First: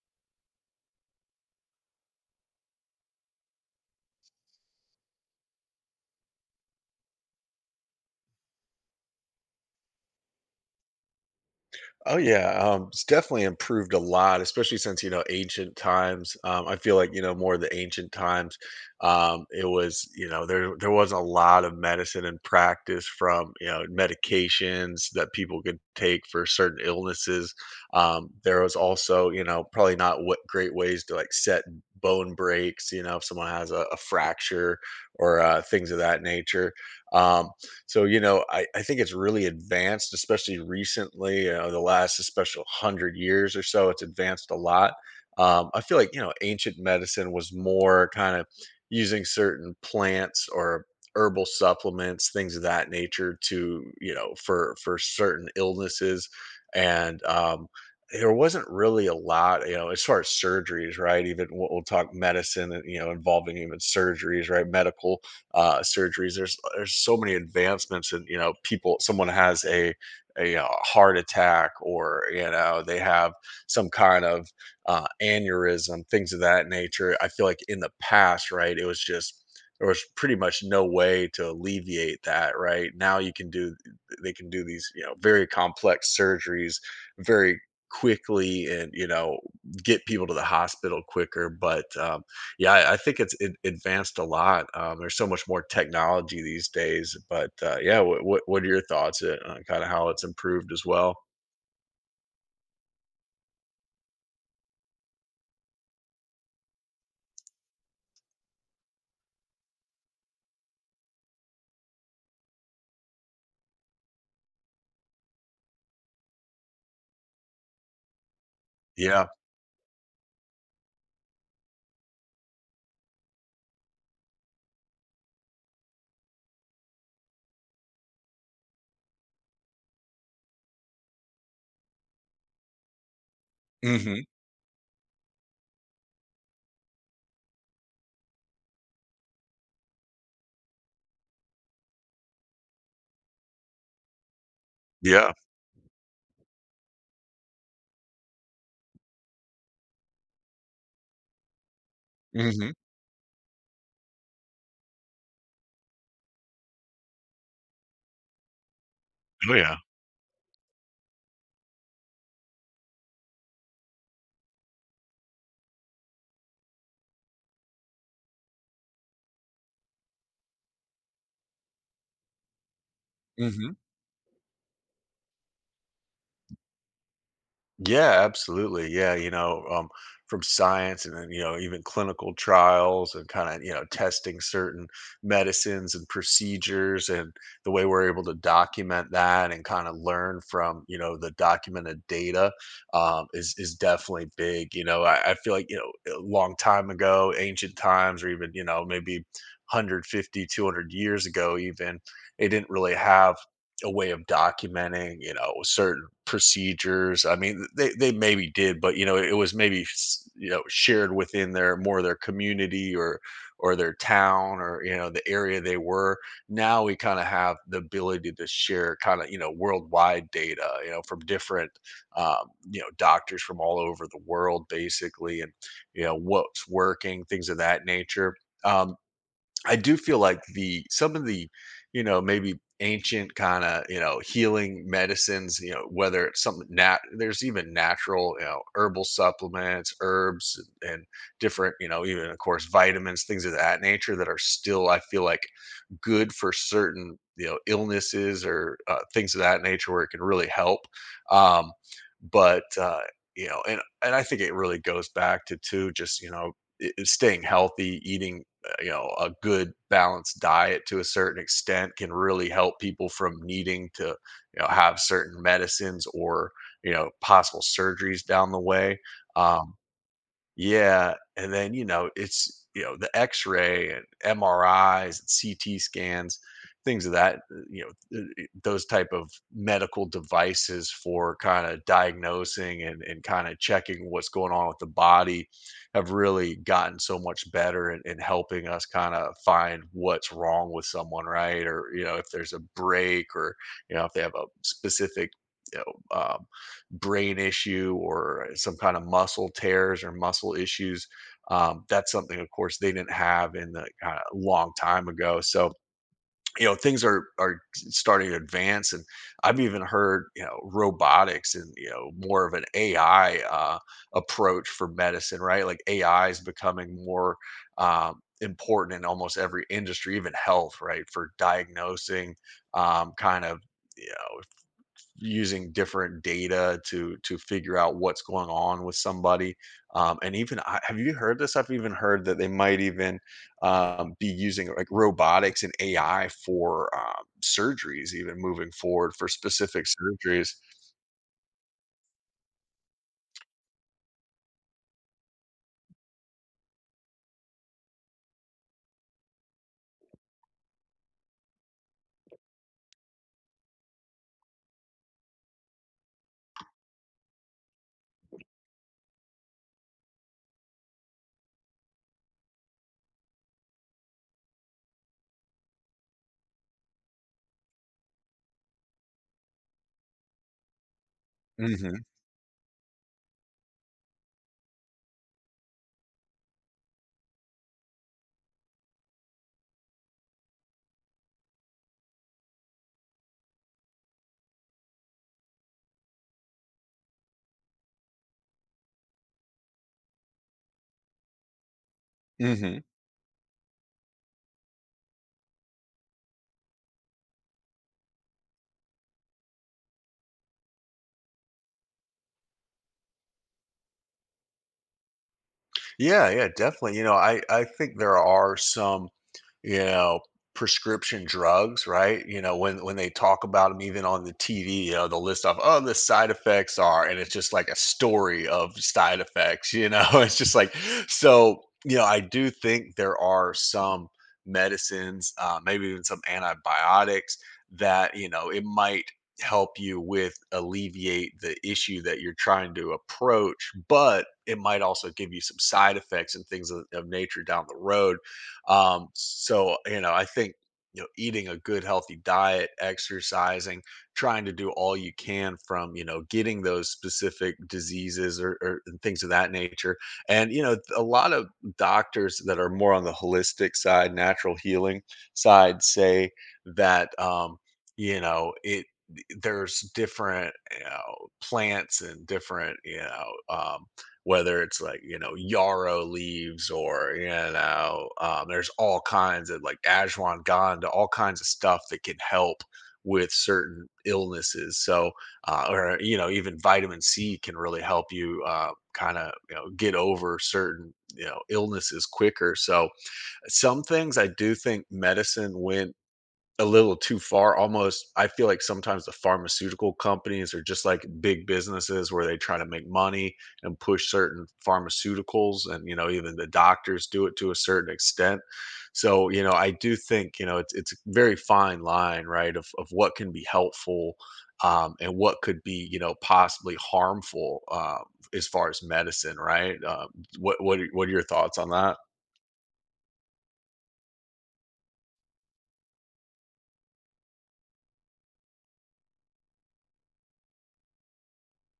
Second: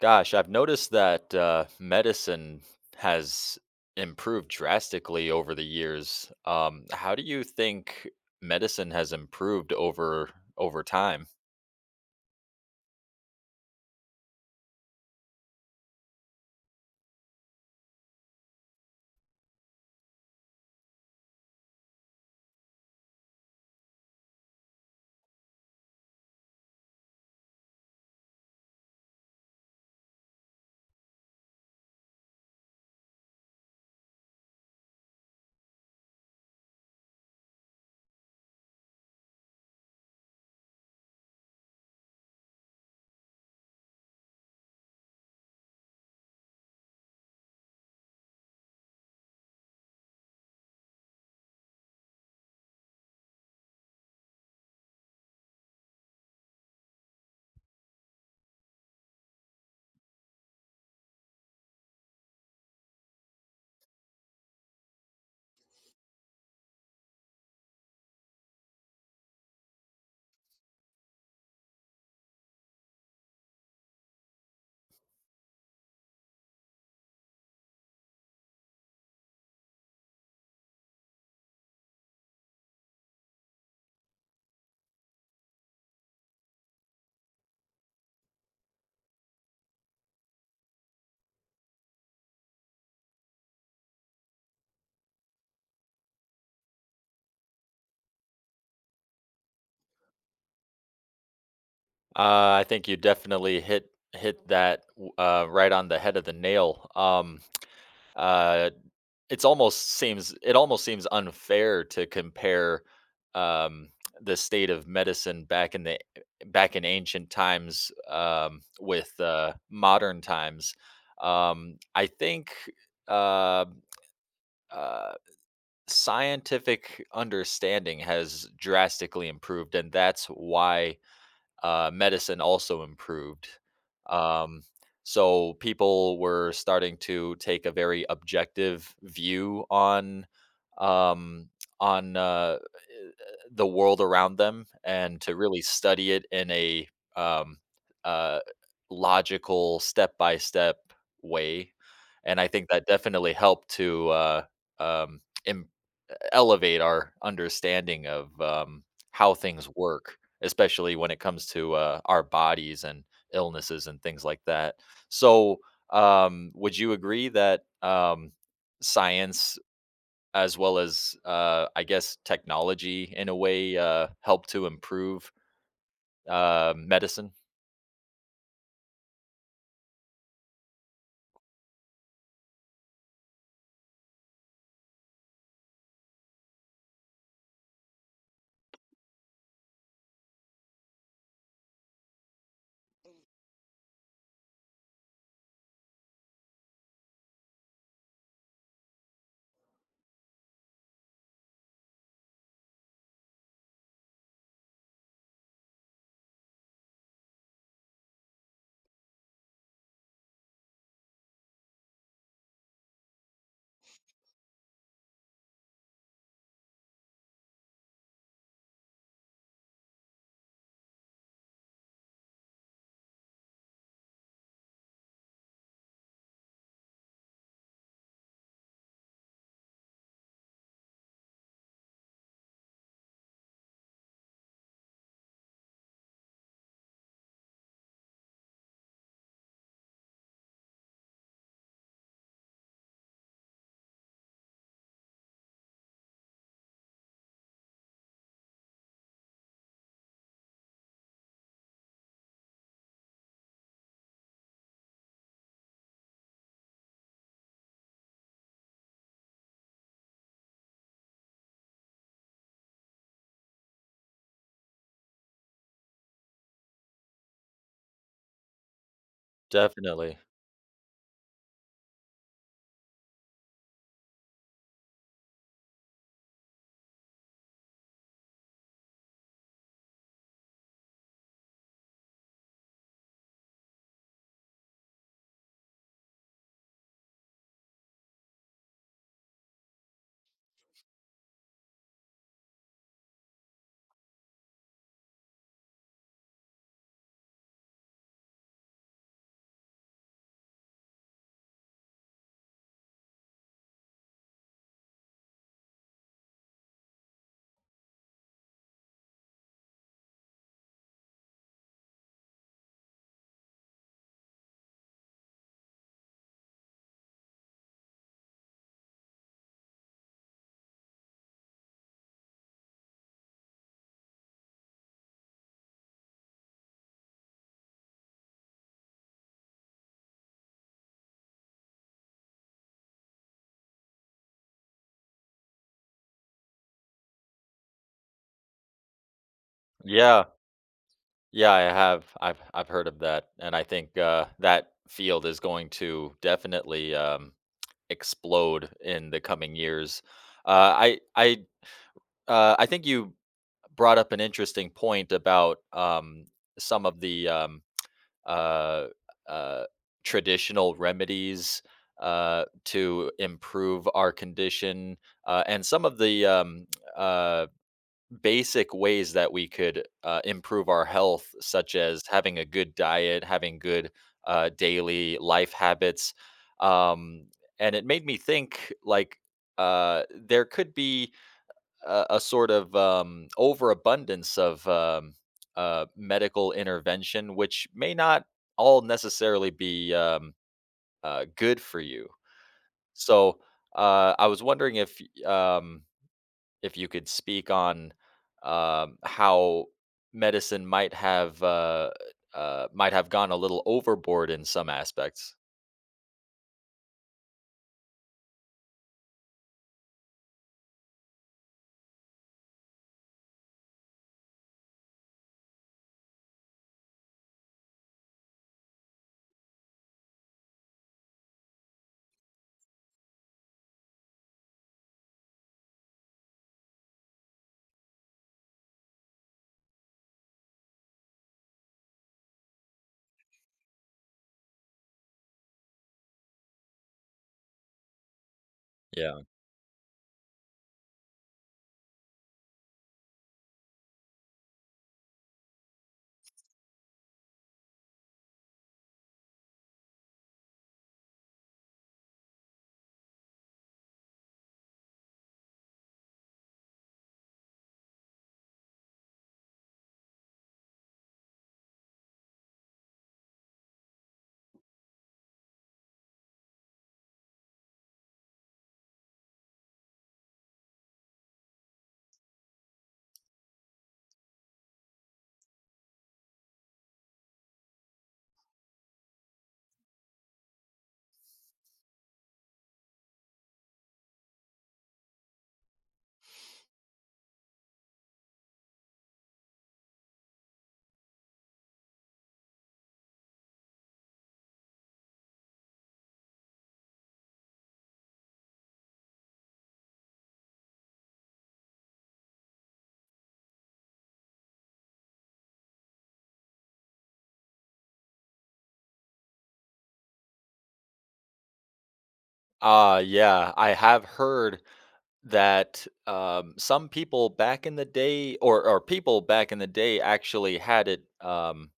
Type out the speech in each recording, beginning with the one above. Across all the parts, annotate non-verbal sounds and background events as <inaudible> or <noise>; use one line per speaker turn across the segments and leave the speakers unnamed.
Gosh, I've noticed that medicine has improved drastically over the years. How do you think medicine has improved over time?
Oh yeah, it's definitely improved a lot, especially since ancient times. I feel like more of the ancient times. It was there wasn't a lot of medicine and practice from medications that people could take for certain illnesses. There was also probably not what great ways to like set bone breaks. You know if someone has a fracture or things of that nature. Um, so I think it's really advanced, especially recently, the last especially 100 years or so, it's advanced a lot. I feel like, you know, ancient medicine was more kind of using certain plants or herbal supplements, things of that nature to, you know, for certain illnesses. And, um, there wasn't really a lot, you know, as far as surgeries, right? Even we'll talk medicine, and, you know, involving even surgeries, right? Medical surgeries. There's so many advancements, and you know, people. Someone has a heart attack, or you know, they have some kind of aneurysm, things of that nature. I feel like in the past, right, it was just there was pretty much no way to alleviate that. Right now, you can do they can do these you know very complex surgeries very quickly and you know get people to the hospital quicker but yeah, I think it's it advanced a lot. There's so much more technology these days, but, yeah, what are your thoughts, on kinda how it's improved as well?
I think you definitely hit that right on the head of the nail. Uh, It's almost seems it almost seems unfair to compare, um, the state of medicine back in ancient times, with,
Yeah.
modern times. I think, uh, uh, scientific understanding has drastically improved, and that's why medicine also improved.
Mhm.
Um, so people were starting to take a very objective view um, on the world around them and
Yeah.
to really study it in a um, uh, logical step by step way. And I think
Mhm.
that definitely helped to um, im- elevate our understanding of, how
Oh,
things
yeah.
work, especially when it comes to, our bodies and illnesses and things like that. So, would you agree that, science as well as, I guess, technology in a
Mhm.
way, help to improve, medicine?
Yeah, absolutely. Yeah, you know, from science and then, you know, even clinical trials and kind of, you know, testing certain medicines and procedures and the way we're able to document that and kind of learn from, you know, the documented data is definitely big. You know, I feel like, you know, a long time ago, ancient times or even, you know, maybe 150, 200 years ago, even, they didn't really have a way of documenting, you know, certain procedures. I mean, they maybe did, but you know, it was maybe you know shared within their community or their town or you know the area they were. Now we kind of have the ability to share kind of you know worldwide data, you know, from different you know doctors from all over the world, basically, and you know what's working, things of that nature. Um, I do feel like the some of the, you know, maybe ancient kind of, you know, healing medicines, you know, whether it's something nat there's even natural, you know, herbal supplements, herbs and different, you know, even of course vitamins, things of that nature that are still, I feel like, good for certain, you know, illnesses or things of that nature where it can really help. Um, but you know, and I think it really goes back to too, just, you know, staying healthy, eating you know, a good balanced diet to a certain extent can really help people from needing to, you know, have certain medicines or, you know, possible surgeries down the way. Um,
Definitely.
yeah, and then, you know, it's you know, the X-ray and MRIs and CT scans, things of that, those type of medical devices for kinda diagnosing and kinda checking what's going on with the body have really gotten so much better in helping us kinda find what's wrong with someone, right? Or, you know, if there's a break or, you know, if they have a specific, you know, brain issue or some kind of muscle tears or muscle issues. That's something, of course, they didn't have in the long time ago. So you know things are starting to advance, and I've even heard you know robotics and you know more of an AI approach for medicine, right? Like AI is becoming more important in almost every industry, even health, right? For diagnosing kind of you know using different data to figure out what's going on with somebody. And even have you heard this? I've even heard that they might even be using like robotics and AI for surgeries, even moving forward for specific
Yeah.
surgeries.
Yeah, I have. I've heard of that, and I think, that field is going to definitely, explode in the coming years. Uh, I I I think you brought up an interesting point about some of the uh, uh, traditional remedies to improve our condition, and some of the uh, basic ways that we could improve our health, such
Hmm.
as having a good diet, having good daily life habits. Um, and it made me think like there could be a sort of overabundance of medical intervention, which may not all necessarily be good for you.
Hmm.
So I was wondering if y- um, if you could speak on how medicine might have gone a little overboard in some aspects.
Yeah, yeah, definitely. You know, I think there are some you know prescription drugs right you know when they talk about them even on the tv you know they'll list off oh the side effects are and it's just like a story of side effects you know <laughs> it's just like so you know I do think there are some medicines maybe even some antibiotics that you know it might help you with alleviate the issue that you're trying to approach but it might also give you some side effects and things of nature down the road
Yeah.
so you know, I think you know, eating a good healthy diet, exercising, trying to do all you can from you know getting those specific diseases or and things of that nature. And you know, a lot of doctors that are more on the holistic side, natural healing side, say that you know it there's different you know plants and different you know whether it's like you know yarrow leaves or you know there's all kinds of like ashwagandha all kinds of stuff that can help with certain illnesses so or you know even vitamin c can really help you kind of you know get over certain you know illnesses quicker so some things I do think medicine went a little too far almost I feel like sometimes the pharmaceutical companies are just like big businesses where they try to make money and push certain pharmaceuticals and you know even the doctors do it to a certain extent so you know I do think you know it's a very fine line right of what can be helpful and what could be you know possibly harmful as far as medicine right what are your thoughts on that?
Yeah, I have heard that some people back in the day, or people back in the day, actually had it.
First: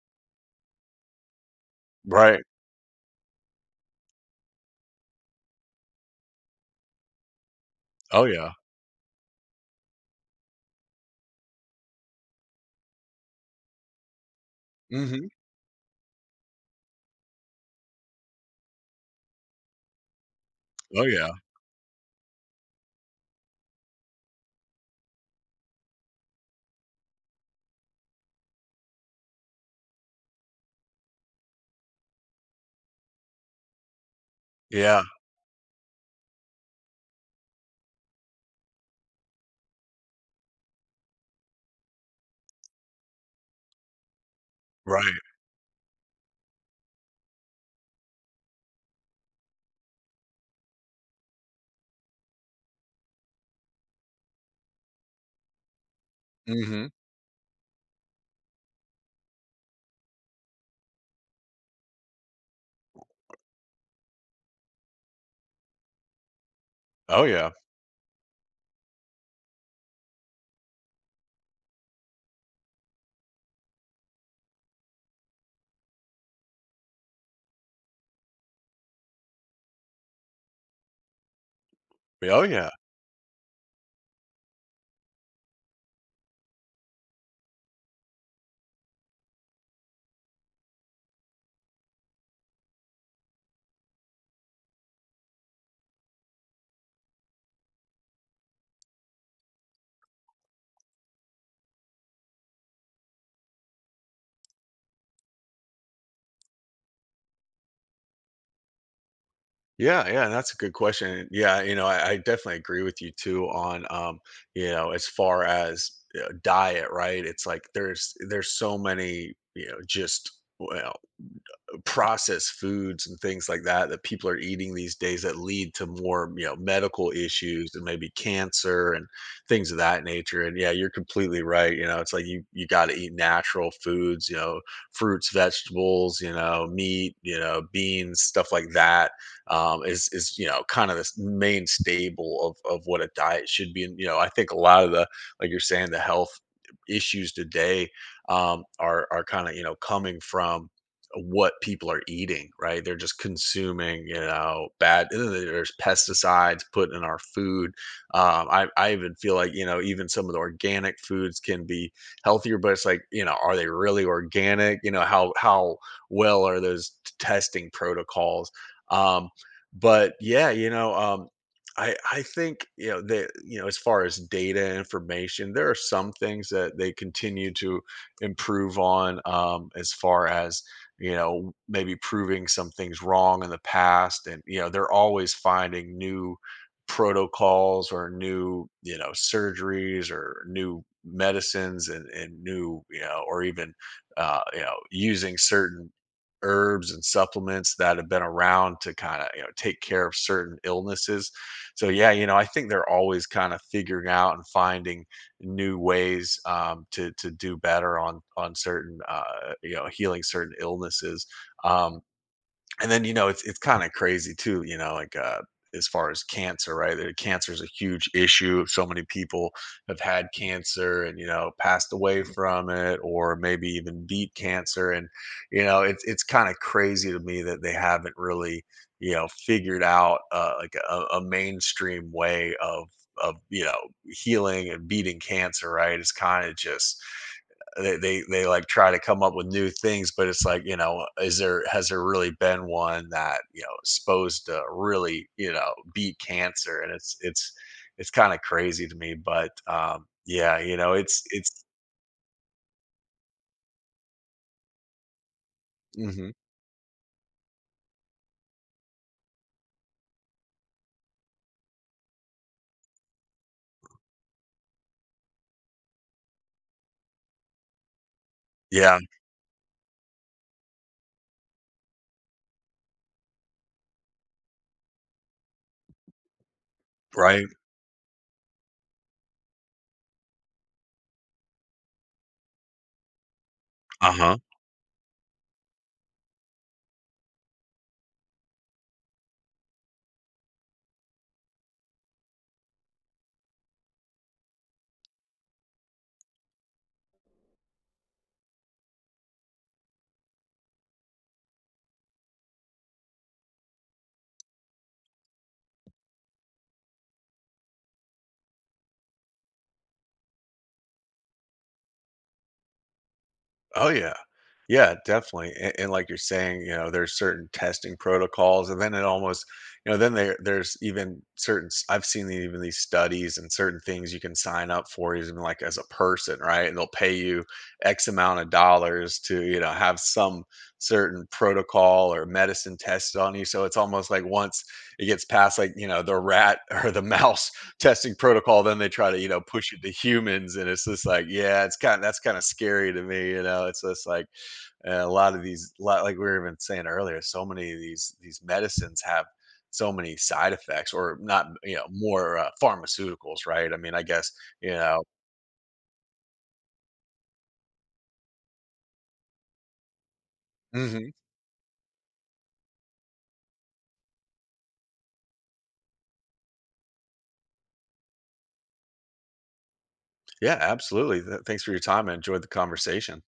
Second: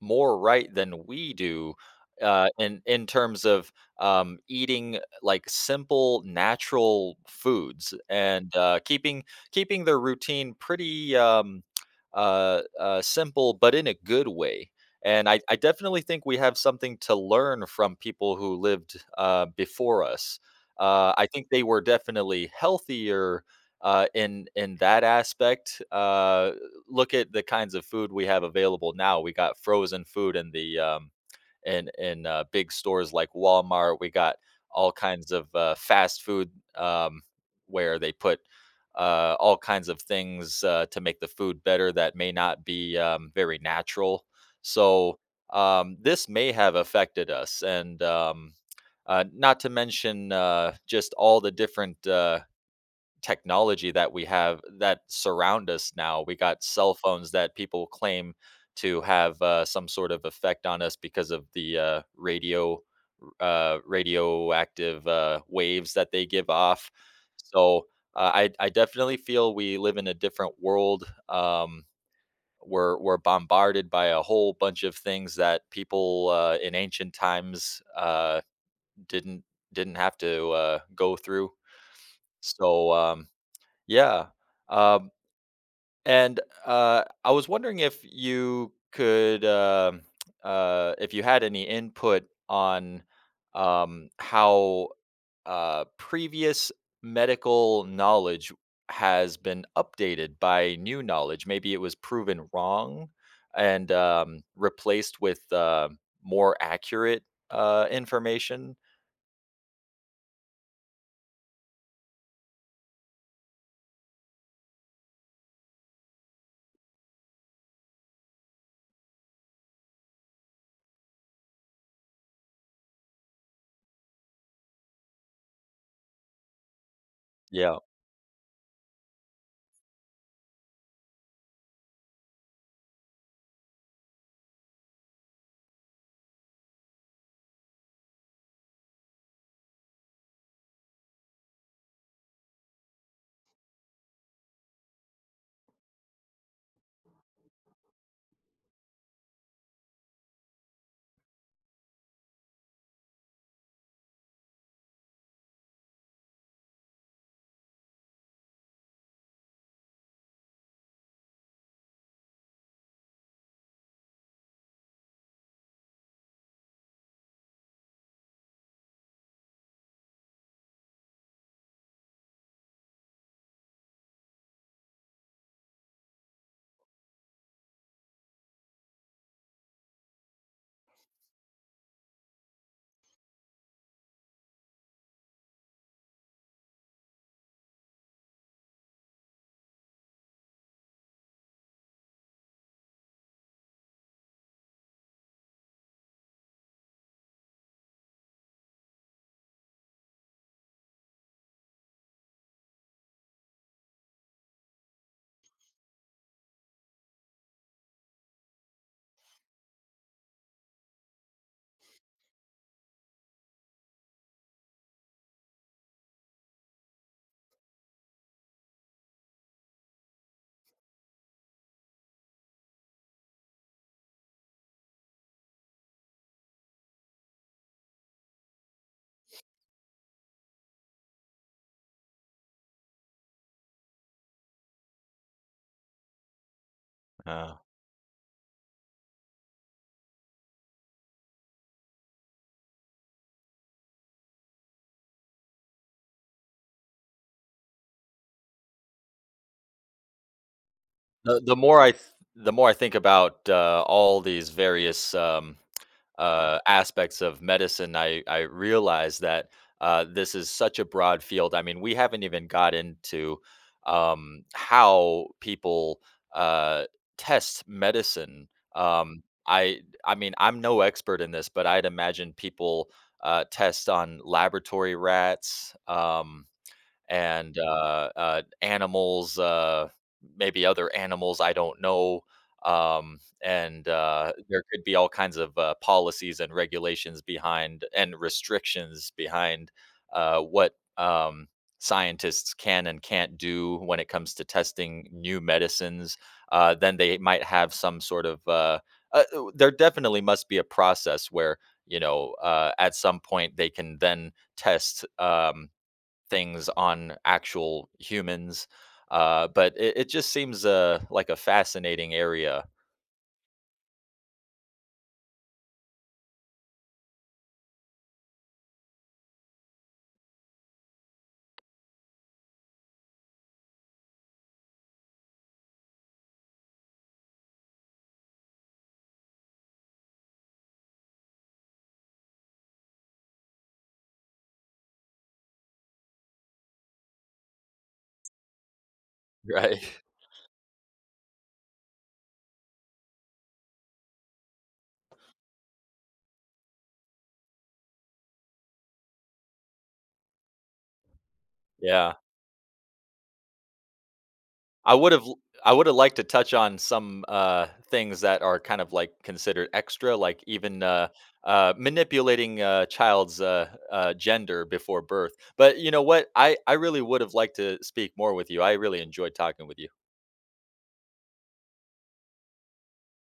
More right than we do
Right.
in terms of eating like simple natural foods
Oh yeah.
and keeping keeping their routine pretty simple, but in a good way.
Hmm.
And I definitely think we have something to learn from people who lived before us.
Oh
I
yeah.
think they were definitely healthier in that aspect. Look at the kinds of food we have available now. We got frozen food in the in big stores like Walmart. We got all
Yeah.
kinds of fast food um, where they put all kinds of things to make the food better that may not be very natural.
Right.
So this may have affected us, and not to mention just all the different. Technology that we have that surround us now. We got
Hmm.
cell phones that people claim to have some sort of effect on us because of the radioactive waves that they give off.
Oh, yeah.
So I definitely feel we live in a different world. Um, we're bombarded by a whole bunch of things that people in ancient times didn't didn't have to go through.
Oh, yeah.
So yeah. Um, and I was wondering if you could, if you had any input on how previous medical knowledge has been updated by new knowledge. Maybe it was proven wrong and replaced with more accurate information.
Yeah, yeah, and that's a good question. Yeah, you know, I definitely agree with you too on, you know, as far as diet, right? It's like there's so many, you know, just well, processed foods and things like that that people are eating these days that lead to more you know medical issues
Yeah.
and maybe cancer and things of that nature and yeah you're completely right you know it's like you got to eat natural foods you know fruits vegetables you know meat you know beans stuff like that is you know kind of the main stable of what a diet should be and you know I think a lot of the like you're saying the health issues today are kind of you know coming from what people are eating, right? They're just consuming, you know, bad there's pesticides put in our food. I even feel like, you know, even some of the organic foods can be healthier, but it's like, you know, are they really organic? You know, how well are those testing protocols? Um, but yeah, you know, I think you know that you know as far as data information there are some things that they continue to improve on as far as you know, maybe proving some things wrong in the past. And, you know, they're always finding new protocols or new, you know, surgeries or new medicines and new, you know, or even, you know, using certain herbs and supplements that have been around to kind of, you know, take care of certain illnesses. So, yeah, you know, I think they're always kind of figuring out and finding new ways to do better on certain you know healing certain illnesses. Um, and then you know it's kind of crazy too you know like as far as cancer right that cancer is a huge issue so many people have had cancer and you know passed away from it or maybe even beat cancer and you know it's kind of crazy to me that they haven't really you know figured out like a mainstream way of you know healing and beating cancer right it's kind of just
Uh,
they like, try to come up with new things, but it's like, you know, is there has there really been one that, you know, is supposed to really, you know, beat cancer? And it's kinda crazy to me, but, yeah, you know, it's
the
it's
more I th- the more I think about all these various
mhm.
aspects of medicine, I realize that this is such a broad field. I mean, we haven't even got into how people uh, test medicine.
Yeah,
I mean, I'm no expert in this, but I'd imagine people test on laboratory rats.
right,
And animals, maybe other animals I don't know. Um, and
uh-huh.
there could be all kinds of policies and regulations behind and restrictions behind what scientists can and can't do when it comes to testing new medicines. Then they might have some sort of there definitely must be a process where you know at some point they can then test things on actual humans. But it just seems like a fascinating area,
Oh, yeah. Yeah, definitely, and like you're saying, you know, there's certain testing protocols, and then it almost you know, then there's even certain s I've seen even these studies and certain things you can sign up for even, like, as a person, right? And they'll pay you X amount of dollars to, you know, have some certain protocol or medicine tested on you, so it's almost like once it gets past, like, you know, the rat <laughs> or the mouse testing protocol, then they try to, you know, push it
right?
to
<laughs>
humans, and it's just like, yeah, it's kind of that's kinda scary to me, you know? It's just like, a lot of these lot like we were even saying earlier, so many of these medicines have so many side effects or not, you know,
Yeah,
more, pharmaceuticals, right? I mean, I guess, you
I
know.
would have I would have liked to touch on some things that are kind of like considered extra, like even
Mhm.
manipulating a child's gender before birth. But you know what? I really would have liked to speak more with you. I really enjoyed talking with you.
Yeah, absolutely. Th thanks for your time. I enjoyed the conversation.